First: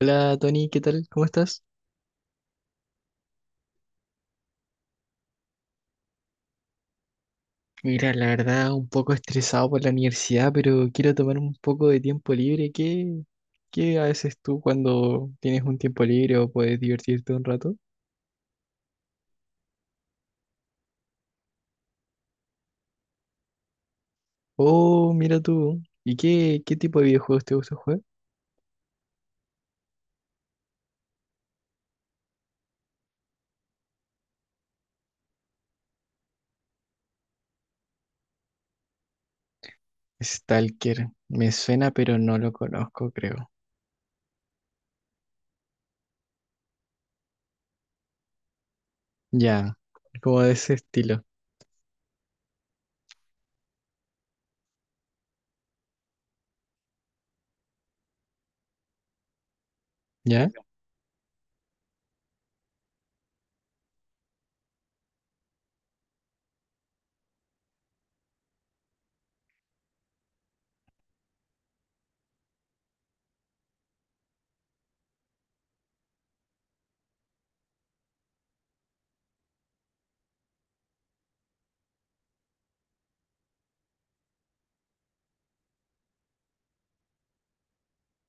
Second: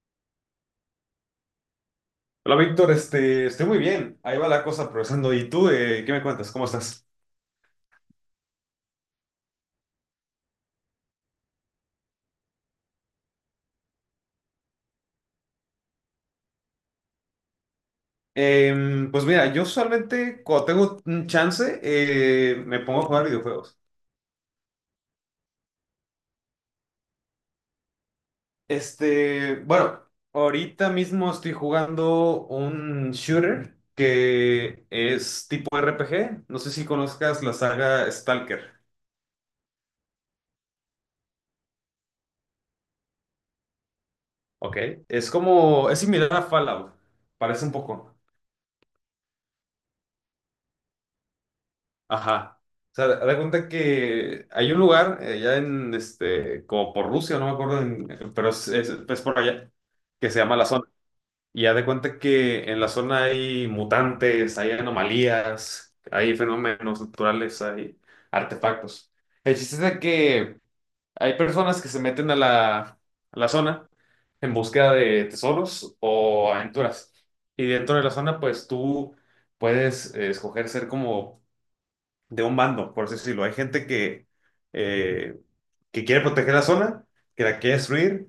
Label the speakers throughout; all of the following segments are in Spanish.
Speaker 1: Hola Tony, ¿qué tal? ¿Cómo estás?
Speaker 2: Hola Víctor, estoy muy bien. Ahí va la cosa progresando. ¿Y tú, qué me cuentas? ¿Cómo estás?
Speaker 1: Mira, la verdad, un poco estresado por la universidad, pero quiero tomar un poco de tiempo libre. ¿Qué haces tú cuando tienes un tiempo libre o puedes divertirte un rato?
Speaker 2: Pues mira, yo usualmente cuando tengo un chance me pongo a jugar videojuegos.
Speaker 1: Oh, mira tú. ¿Y qué tipo de videojuegos te gusta jugar?
Speaker 2: Bueno, ahorita mismo estoy jugando un shooter que es tipo RPG. No sé si conozcas la saga Stalker.
Speaker 1: Stalker. Me suena, pero no lo conozco, creo.
Speaker 2: Ok. Es como, es similar a Fallout, parece un poco.
Speaker 1: Ya, como de ese estilo.
Speaker 2: Ajá. O sea, da cuenta que hay un lugar allá en, como por Rusia, no me acuerdo, pero es por allá, que se
Speaker 1: ¿Ya?
Speaker 2: llama la zona. Y ya de cuenta que en la zona hay mutantes, hay anomalías, hay fenómenos naturales, hay artefactos. El chiste es de que hay personas que se meten a la zona en búsqueda de tesoros o aventuras. Y dentro de la zona, pues tú puedes escoger ser como de un bando, por así decirlo. Hay gente eh, que quiere proteger la zona, que la quiere destruir,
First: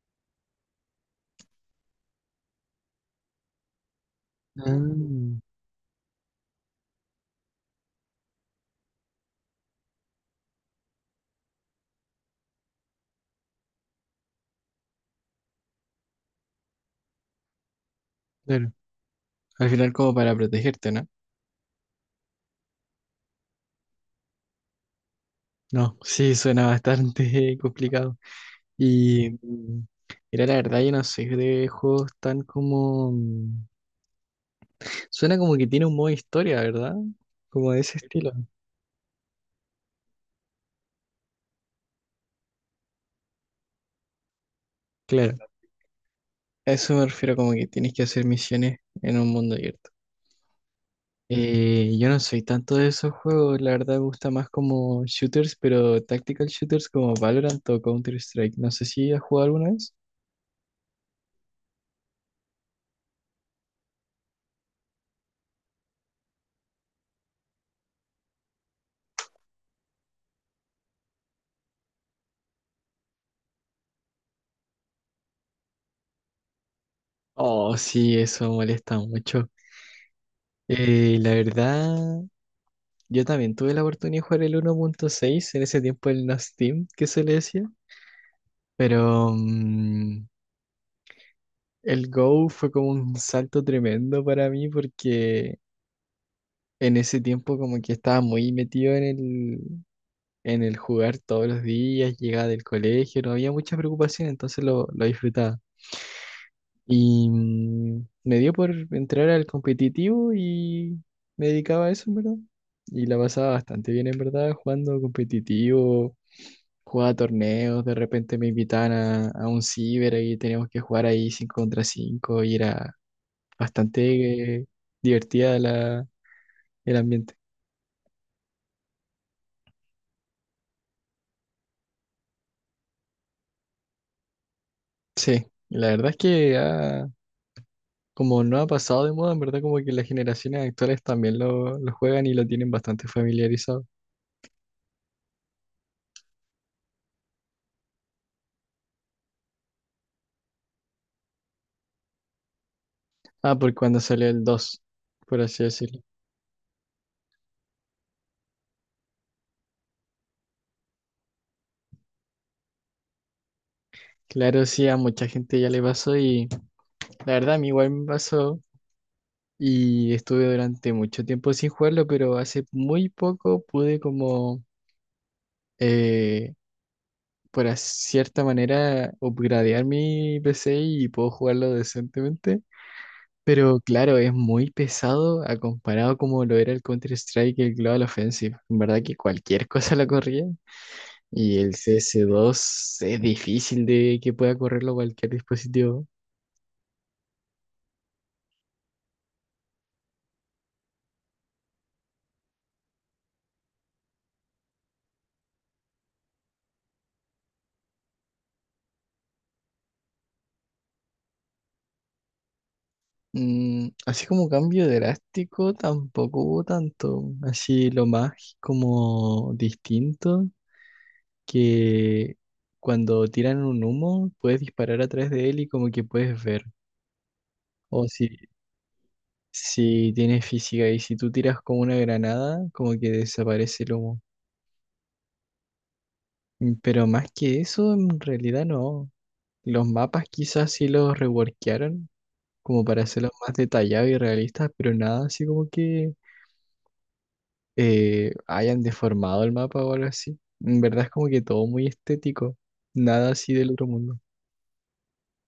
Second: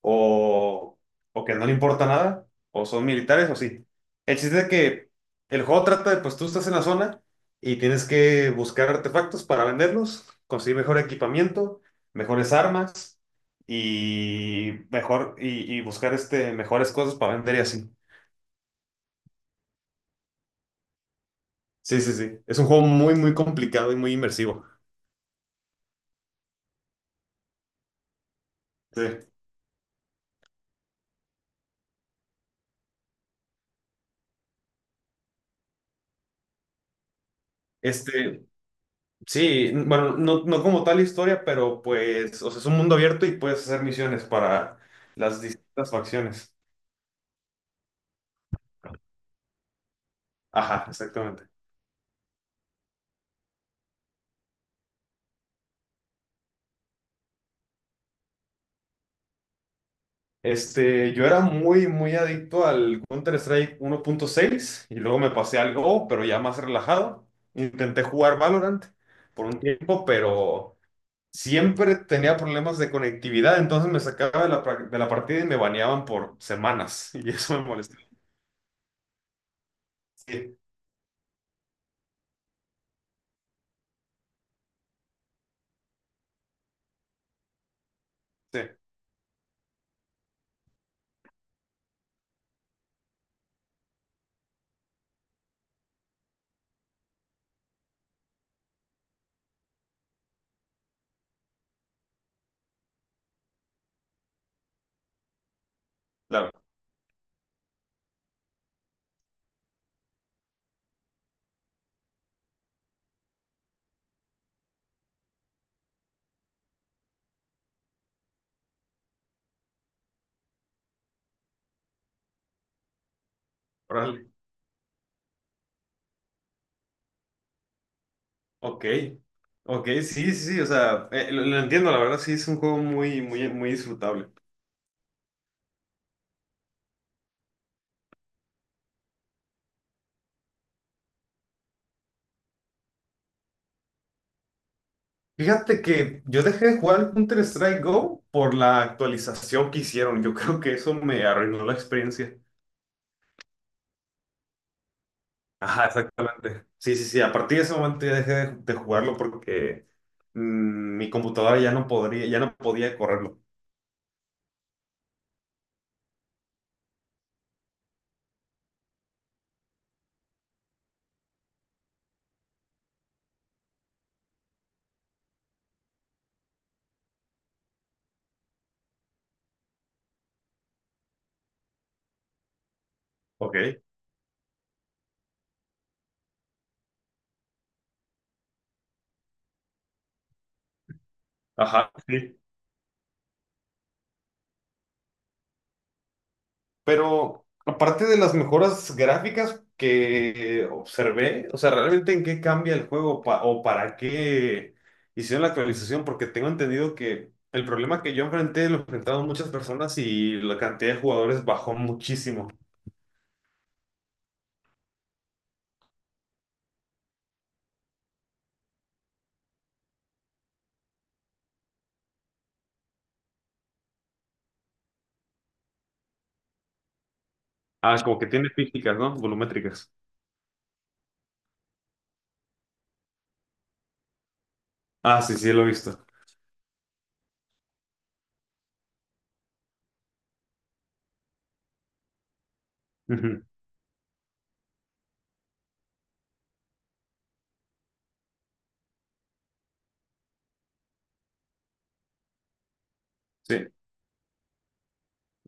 Speaker 2: o, o que no le importa nada, o son militares, o sí. El chiste es que
Speaker 1: Ah,
Speaker 2: el juego trata de, pues tú estás en la zona y tienes que buscar artefactos para venderlos, conseguir mejor equipamiento, mejores armas y buscar este mejores cosas para vender y así.
Speaker 1: claro. Al final como para protegerte, ¿no?
Speaker 2: Sí, sí, sí. Es un juego muy, muy complicado y muy inmersivo.
Speaker 1: No, sí, suena bastante complicado.
Speaker 2: Sí.
Speaker 1: Y mira, la verdad, yo no sé de juegos tan como. Suena como que tiene un modo historia, ¿verdad? Como de ese estilo.
Speaker 2: Este, sí, bueno, no, no como tal historia, pero pues, o sea, es un mundo abierto y puedes hacer misiones para las
Speaker 1: Claro,
Speaker 2: distintas facciones.
Speaker 1: a eso me refiero, como que tienes que hacer misiones en un mundo abierto.
Speaker 2: Ajá, exactamente.
Speaker 1: Yo no soy tanto de esos juegos, la verdad, me gusta más como shooters, pero tactical shooters como Valorant o Counter-Strike. No sé si has jugado alguna vez.
Speaker 2: Yo era muy, muy adicto al Counter-Strike uno punto seis y luego me pasé al Go, pero ya más relajado. Intenté jugar Valorant por un tiempo, pero siempre tenía problemas de conectividad, entonces me sacaba de la partida y me baneaban por semanas y eso me
Speaker 1: Oh,
Speaker 2: molestaba.
Speaker 1: sí, eso molesta mucho.
Speaker 2: Sí,
Speaker 1: La verdad. Yo también tuve la oportunidad de jugar el 1.6 en ese tiempo el No Steam, que se le decía,
Speaker 2: sí,
Speaker 1: pero el Go fue como un salto tremendo para mí porque en ese tiempo como que estaba muy metido en en el jugar todos los días, llegaba del colegio, no había mucha preocupación, entonces lo disfrutaba.
Speaker 2: claro.
Speaker 1: Y me dio por entrar al competitivo y me dedicaba a eso, en verdad. Y la pasaba bastante bien, en verdad, jugando competitivo. Jugaba torneos, de repente me invitaban a un ciber y teníamos que jugar ahí 5 contra 5 y era bastante divertida el ambiente.
Speaker 2: Ok, ok, sí, sí, sí, o sea, lo entiendo, la verdad, sí, es un juego muy, muy, muy disfrutable.
Speaker 1: Sí, la verdad es que como no ha pasado de moda, en verdad como que las generaciones actuales también lo juegan y lo tienen bastante familiarizado.
Speaker 2: Fíjate que yo dejé de jugar Counter-Strike Go por la actualización que hicieron, yo creo que eso me arruinó la experiencia.
Speaker 1: Ah, por cuando salió el dos, por así
Speaker 2: Ajá,
Speaker 1: decirlo.
Speaker 2: exactamente. Sí, sí, sí, a partir de ese momento ya dejé de jugarlo porque mi computadora ya no podría, ya no podía correrlo.
Speaker 1: Claro, sí, a mucha gente ya le pasó y la verdad a mí igual me pasó y estuve durante mucho tiempo sin jugarlo, pero hace muy poco pude como eh, por cierta manera, upgradear mi PC y puedo jugarlo decentemente.
Speaker 2: Ok,
Speaker 1: Pero claro, es muy pesado a comparado como lo era el Counter-Strike y el Global Offensive. En verdad que cualquier cosa la corría. Y el
Speaker 2: ajá,
Speaker 1: cs
Speaker 2: sí.
Speaker 1: dos es difícil de que pueda correrlo cualquier dispositivo.
Speaker 2: Pero aparte de las mejoras gráficas que observé, o sea, ¿realmente en qué cambia el juego o para qué hicieron la actualización? Porque tengo entendido que el problema que yo enfrenté lo enfrentaron muchas personas y la cantidad de jugadores bajó muchísimo.
Speaker 1: Así como cambio drástico, tampoco hubo tanto. Así lo más como distinto que cuando tiran un humo puedes disparar atrás de él y como que puedes ver.
Speaker 2: Ah,
Speaker 1: O
Speaker 2: como que
Speaker 1: si,
Speaker 2: tiene físicas, ¿no? Volumétricas.
Speaker 1: si tienes física y si tú tiras con una granada, como que desaparece el humo.
Speaker 2: Ah, sí, sí, lo he visto.
Speaker 1: Pero más que eso, en realidad no. Los mapas quizás sí los reworkearon como para hacerlos
Speaker 2: Ujú.
Speaker 1: más detallados y realistas, pero nada así como que hayan deformado el mapa o algo así. En verdad es como que todo muy estético, nada así
Speaker 2: Sí,
Speaker 1: del otro mundo.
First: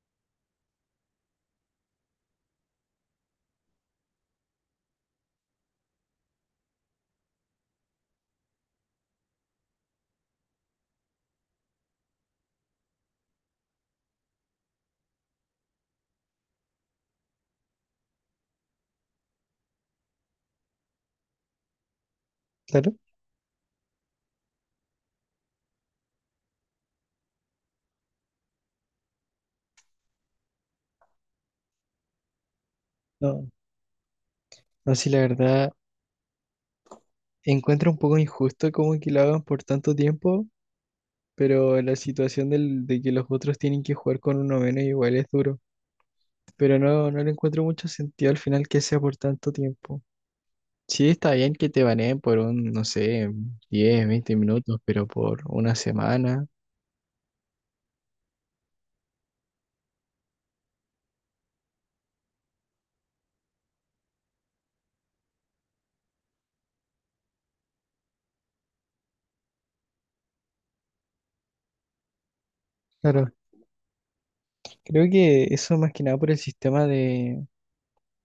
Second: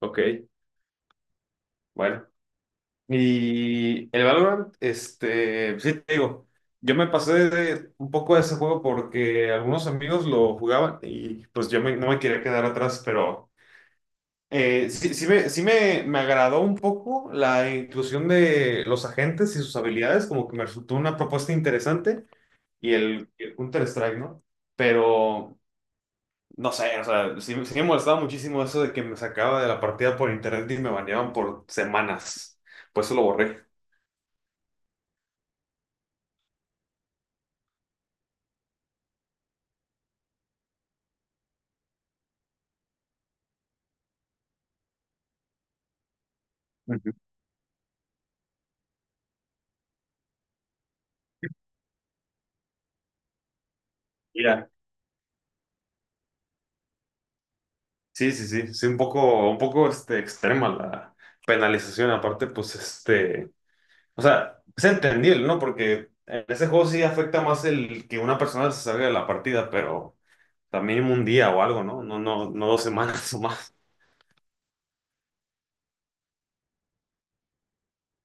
Speaker 2: ok. Bueno. Y el Valorant, pues, sí te digo, yo un poco de ese juego porque algunos amigos lo jugaban y pues yo no me quería quedar atrás, pero sí me agradó un poco la inclusión de los agentes y sus habilidades, como que me resultó una propuesta interesante
Speaker 1: Claro.
Speaker 2: y el Counter-Strike, ¿no? Pero no sé, o sea, sí me molestaba muchísimo eso de que me sacaba de la partida por internet y me baneaban por semanas, pues eso lo
Speaker 1: No,
Speaker 2: borré.
Speaker 1: no, sí, la verdad. Encuentro un poco injusto como que lo hagan por tanto tiempo, pero la situación de que los otros tienen que jugar con uno menos igual es duro. Pero no,
Speaker 2: Ujú.
Speaker 1: no le encuentro mucho sentido al final que sea por tanto tiempo. Sí, está bien que te baneen por un, no sé, diez veinte
Speaker 2: Ya.
Speaker 1: minutos, pero por una semana.
Speaker 2: Sí, sí, sí, sí, un poco extrema la penalización, aparte, pues, o sea, es entendible, ¿no? Porque en ese juego sí afecta más el que una persona se salga de la partida, pero también un día o algo, ¿no? No, no, no dos
Speaker 1: Claro,
Speaker 2: semanas o más.
Speaker 1: creo que eso más que nada por el sistema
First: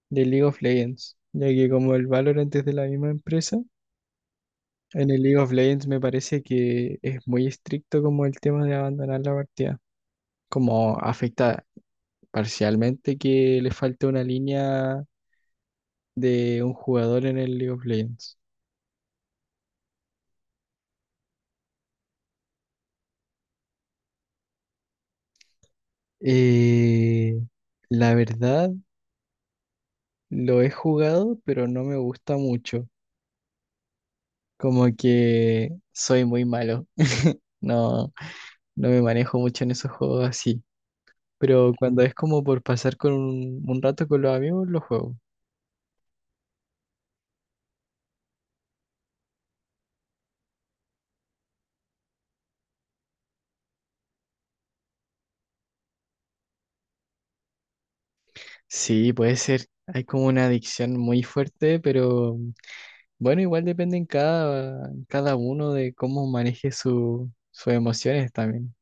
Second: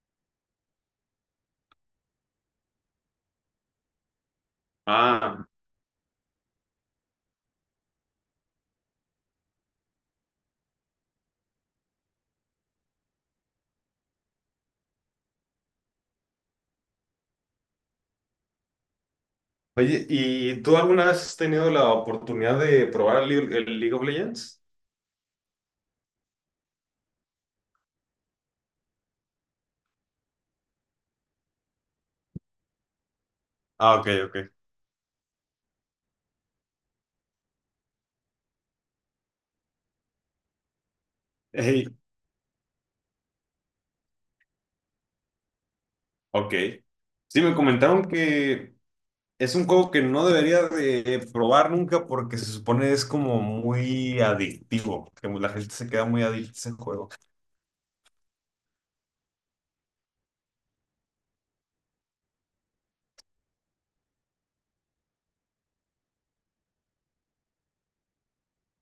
Speaker 1: de League of Legends, ya que como el Valorant es de la misma empresa, en el League
Speaker 2: Ah,
Speaker 1: of Legends me parece que es muy estricto como el tema de abandonar la partida. Como afecta parcialmente que le falte una línea de un jugador en el League of Legends.
Speaker 2: oye, ¿y tú alguna vez has tenido la oportunidad de probar el League of Legends?
Speaker 1: Eh, la verdad, lo he jugado, pero no me gusta mucho.
Speaker 2: Ah, ok, ok.
Speaker 1: Como que soy muy malo. No, no me manejo mucho en esos juegos así. Pero
Speaker 2: Ey,
Speaker 1: cuando es como por pasar con un rato con los amigos, lo juego.
Speaker 2: ok. Sí, me comentaron que es un juego que no debería de probar nunca porque se supone es como muy adictivo, que la gente se queda muy adicta a ese juego.
Speaker 1: Sí, puede ser. Hay como una adicción muy fuerte, pero bueno, igual depende en en cada uno de cómo maneje sus emociones también.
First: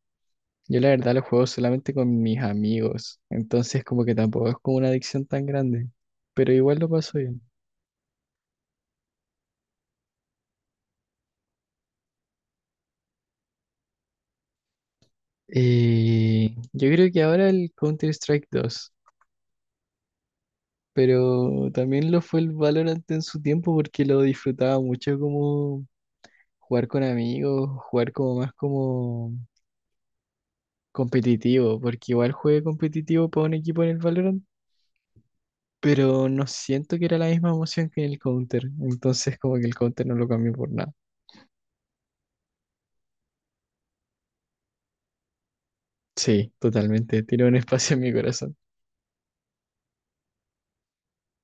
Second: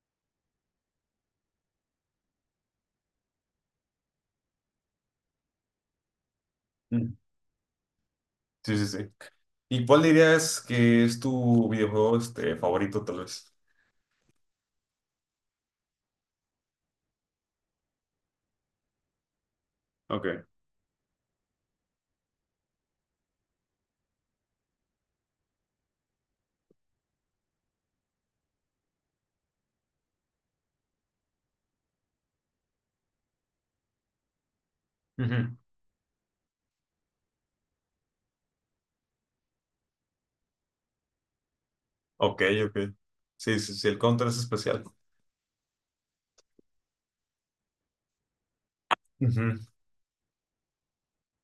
Speaker 1: Yo la verdad lo juego solamente con mis amigos, entonces como que tampoco es como una adicción tan grande, pero igual lo
Speaker 2: Mm.
Speaker 1: paso bien.
Speaker 2: Sí, sí, sí. ¿Y cuál dirías que es tu videojuego favorito, tal vez?
Speaker 1: Yo creo que ahora el Counter-Strike 2,
Speaker 2: Ok.
Speaker 1: pero también lo fue el Valorant en su tiempo porque lo disfrutaba mucho como jugar con amigos, jugar como más como competitivo, porque igual jugué competitivo para un equipo en el Valorant,
Speaker 2: Ujú.
Speaker 1: pero no siento que era la misma emoción que en el Counter, entonces como que el Counter no lo cambió por nada.
Speaker 2: Ok, ok. Sí, sí, sí, el Counter es especial.
Speaker 1: Sí, totalmente, tiene un espacio en mi corazón.
Speaker 2: Ujú.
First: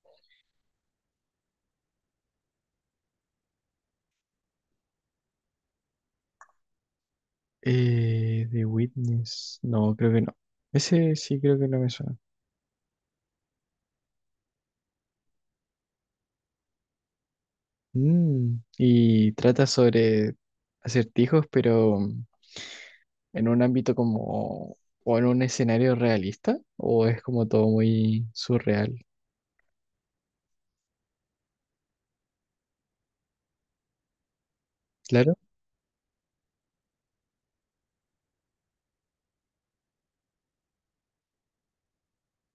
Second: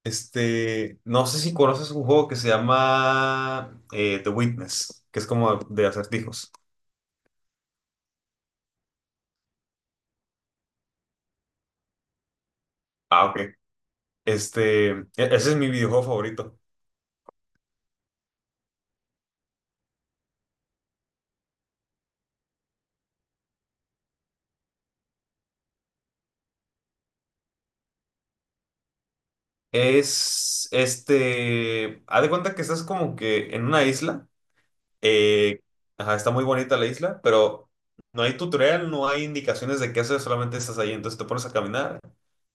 Speaker 2: No sé si conoces un juego que se llama The Witness, que es como de acertijos.
Speaker 1: The Witness, no, creo que no. Ese sí creo que no me suena.
Speaker 2: Ah, ok. Ese es mi videojuego favorito.
Speaker 1: Mm, y trata sobre acertijos, pero en un ámbito como, o en un escenario realista, o es como todo muy surreal.
Speaker 2: Es haz de cuenta que estás como que en una isla,
Speaker 1: Claro,
Speaker 2: eh, ajá, está muy bonita la isla, pero no hay tutorial, no hay indicaciones de qué hacer, solamente estás ahí, entonces te pones a caminar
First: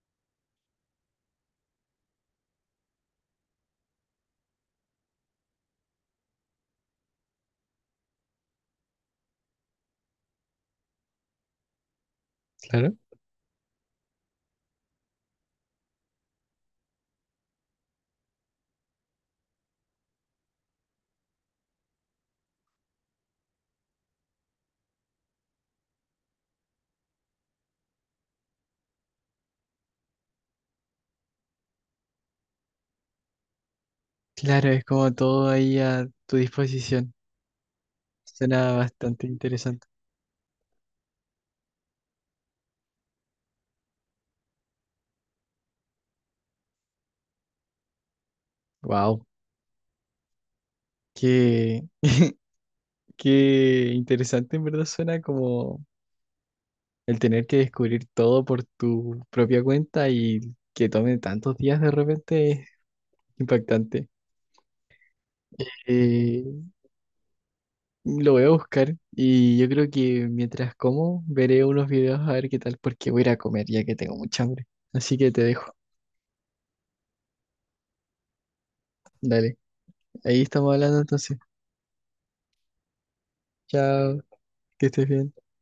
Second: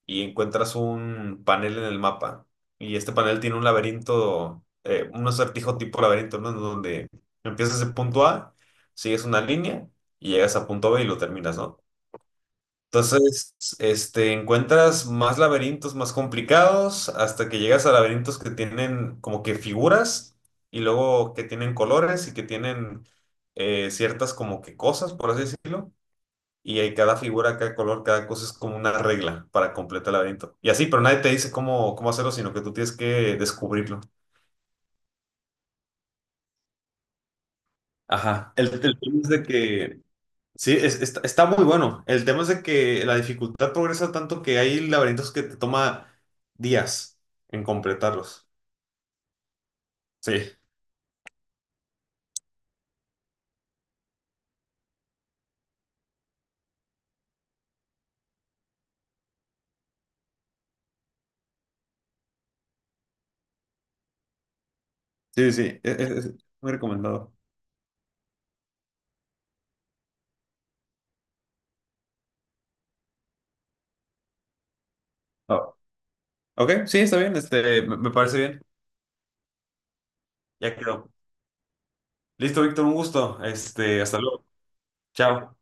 Speaker 2: y encuentras un panel en el mapa y este panel tiene un laberinto, un acertijo tipo laberinto, ¿no? Donde empiezas en punto A, sigues una línea y llegas a punto B y lo terminas, ¿no?
Speaker 1: claro.
Speaker 2: Entonces, encuentras más laberintos más complicados hasta que llegas a laberintos que tienen como que figuras y luego que tienen colores y que tienen ciertas como que cosas, por así decirlo. Y hay cada figura, cada color, cada cosa es como una regla para completar el laberinto. Y así, pero nadie te dice cómo, cómo hacerlo, sino que tú tienes que descubrirlo.
Speaker 1: Claro, es como todo ahí a tu disposición.
Speaker 2: Ajá.
Speaker 1: Suena
Speaker 2: El tema
Speaker 1: bastante
Speaker 2: es de
Speaker 1: interesante.
Speaker 2: que sí, está, está muy bueno. El tema es de que la dificultad progresa tanto que hay laberintos que te toma días en completarlos.
Speaker 1: Wow.
Speaker 2: Sí,
Speaker 1: Qué, qué interesante en verdad suena como el tener que descubrir todo por tu propia cuenta y que tome tantos días de repente es impactante.
Speaker 2: sí, sí, es
Speaker 1: Eh,
Speaker 2: muy recomendado.
Speaker 1: lo voy a buscar y yo creo que mientras como veré unos videos a ver qué tal porque voy a ir a comer ya que tengo mucha hambre. Así que te dejo.
Speaker 2: Ah, ok, sí, está bien, me parece bien.
Speaker 1: Dale, ahí estamos
Speaker 2: Ya
Speaker 1: hablando
Speaker 2: quedó.
Speaker 1: entonces.
Speaker 2: Listo, Víctor, un gusto. Hasta
Speaker 1: Chao,
Speaker 2: luego.
Speaker 1: que estés bien.
Speaker 2: Chao.